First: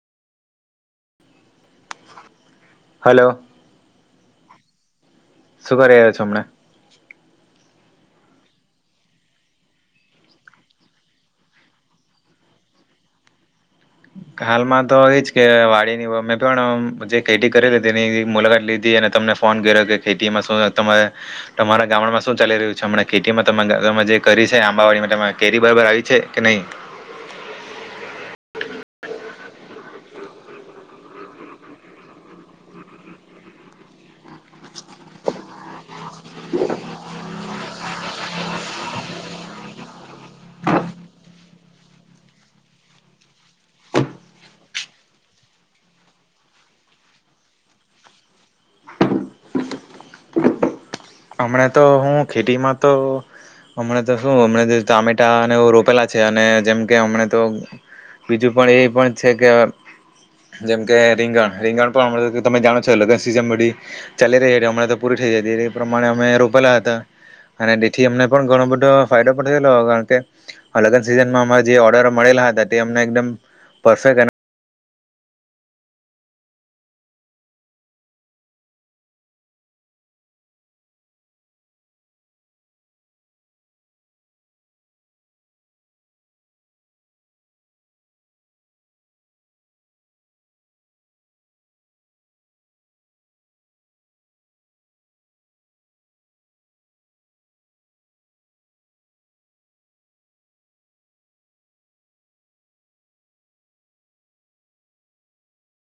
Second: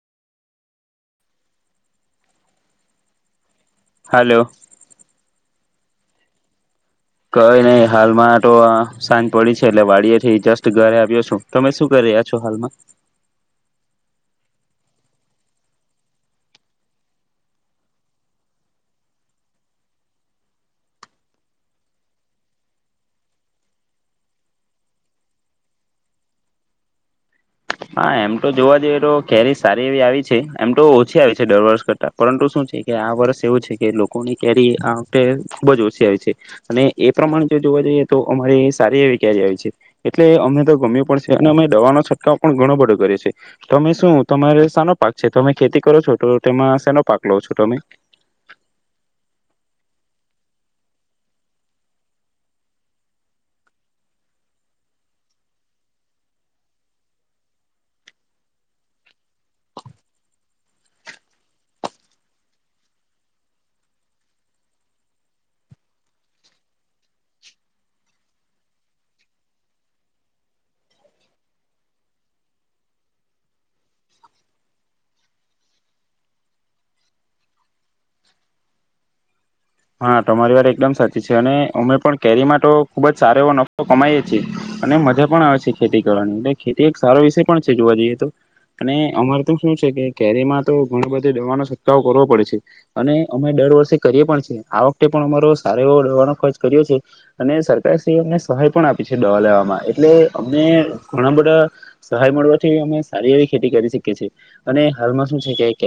Hello hello શું કરી રહ્યા છો હમણા કઈ નહી હાલમાં તો અમ સાંજ પડી છે એટલે વાડી એ થી જસ્ટ ઘરે આવ્યો છું, તમે શું કરી રહ્યા છો હાલમાં. હાલમાં તો એજ કે વાડીની મે પણ જે ખેતી કરેલી હતી તેની મુલાકાત લીધી અને તમને ફોન કર્યો કે ખેતીમાં શું તમારા તમારા ગામડામાં શું ચાલી રહ્યું છે હમણાં ખેતીમાં તમાં તમે જે કરી છે આંબાવાડીમાં કેરી બરાબર આવી છે કે નહી. હા એમ તો જોવા જઈએ તો કેરી સારી એવી આવી છે એમ તો ઓછી આવી છે દર વર્ષ કરતા પરંતુ શું છે કે આ વર્ષ એવું છે કે લોકોની કેરી આ વખતે ખુબ જ ઓછી આવી છે અને એ પ્રમાણે જોવા જઈએ તો અમારી અહીં સારી એવી કેરી આવી છે એટલે અમે તો ગમ્યું પણ છે અને અમે દવાનો છટકાવ પણ ઘણો બધો કર્યો છે તમે શું તમારે સાનો પાક છે તમે ખેતી કરો છો તો તેમાં સાનો પાક લો છો તમે. હમણા તો હું ખેતીમાં તો હમણાં તો શું હમણા તો ટામેટા અને રોપેલા છે અને જેમકે હમણા તો બીજું પણ એ પણ છે કે જેમકે રીંગણ રીંગણ પણ હમણાં તો તમે જાણો છો લગ્ન સીઝન બધી ચાલી રહી હમણાં તો પૂરી થઈ જતી રહી. પ્રમાણે અમે રોપેલા હતા અને તેથી અમને પણ ઘણો બધો ફાયદો પણ થયેલો કારણ કે લગન સીઝનમાં અમારે જે ઓર્ડર મળેલા હતા તે અમને એકદમ પરફેક્ટ અને હા તમારી વાત એકદમ સાચી છે અને અમે પણ કેરીમાં તો ખુબ જ સારો એવો નફો કમાઈએ છીએ અને મજા પણ આવે છે ખેતી કરવાની એટલે ખેતી એક સારો વિષય પણ છે જોવા જઈએ તો અને અમારે તો શું છે કે કેરીમાં તો ઘણો બધા દવાનો છટકાવો કરવો પડે છે અને અમે દર વર્ષે કરીએ પણ છે. આ વખતે પણ અમારો સારો એવો દવાનો ખર્ચ કર્યો છે અને સરકારશ્રી એ અમને સહાય પણ આપી છે દવા લેવામાં એટલે અમને ઘણા બધા સહાય મળવાથી અમે સારી એવી ખેતી કરી શકીએ છીએ અને હાલમાં શું છે કે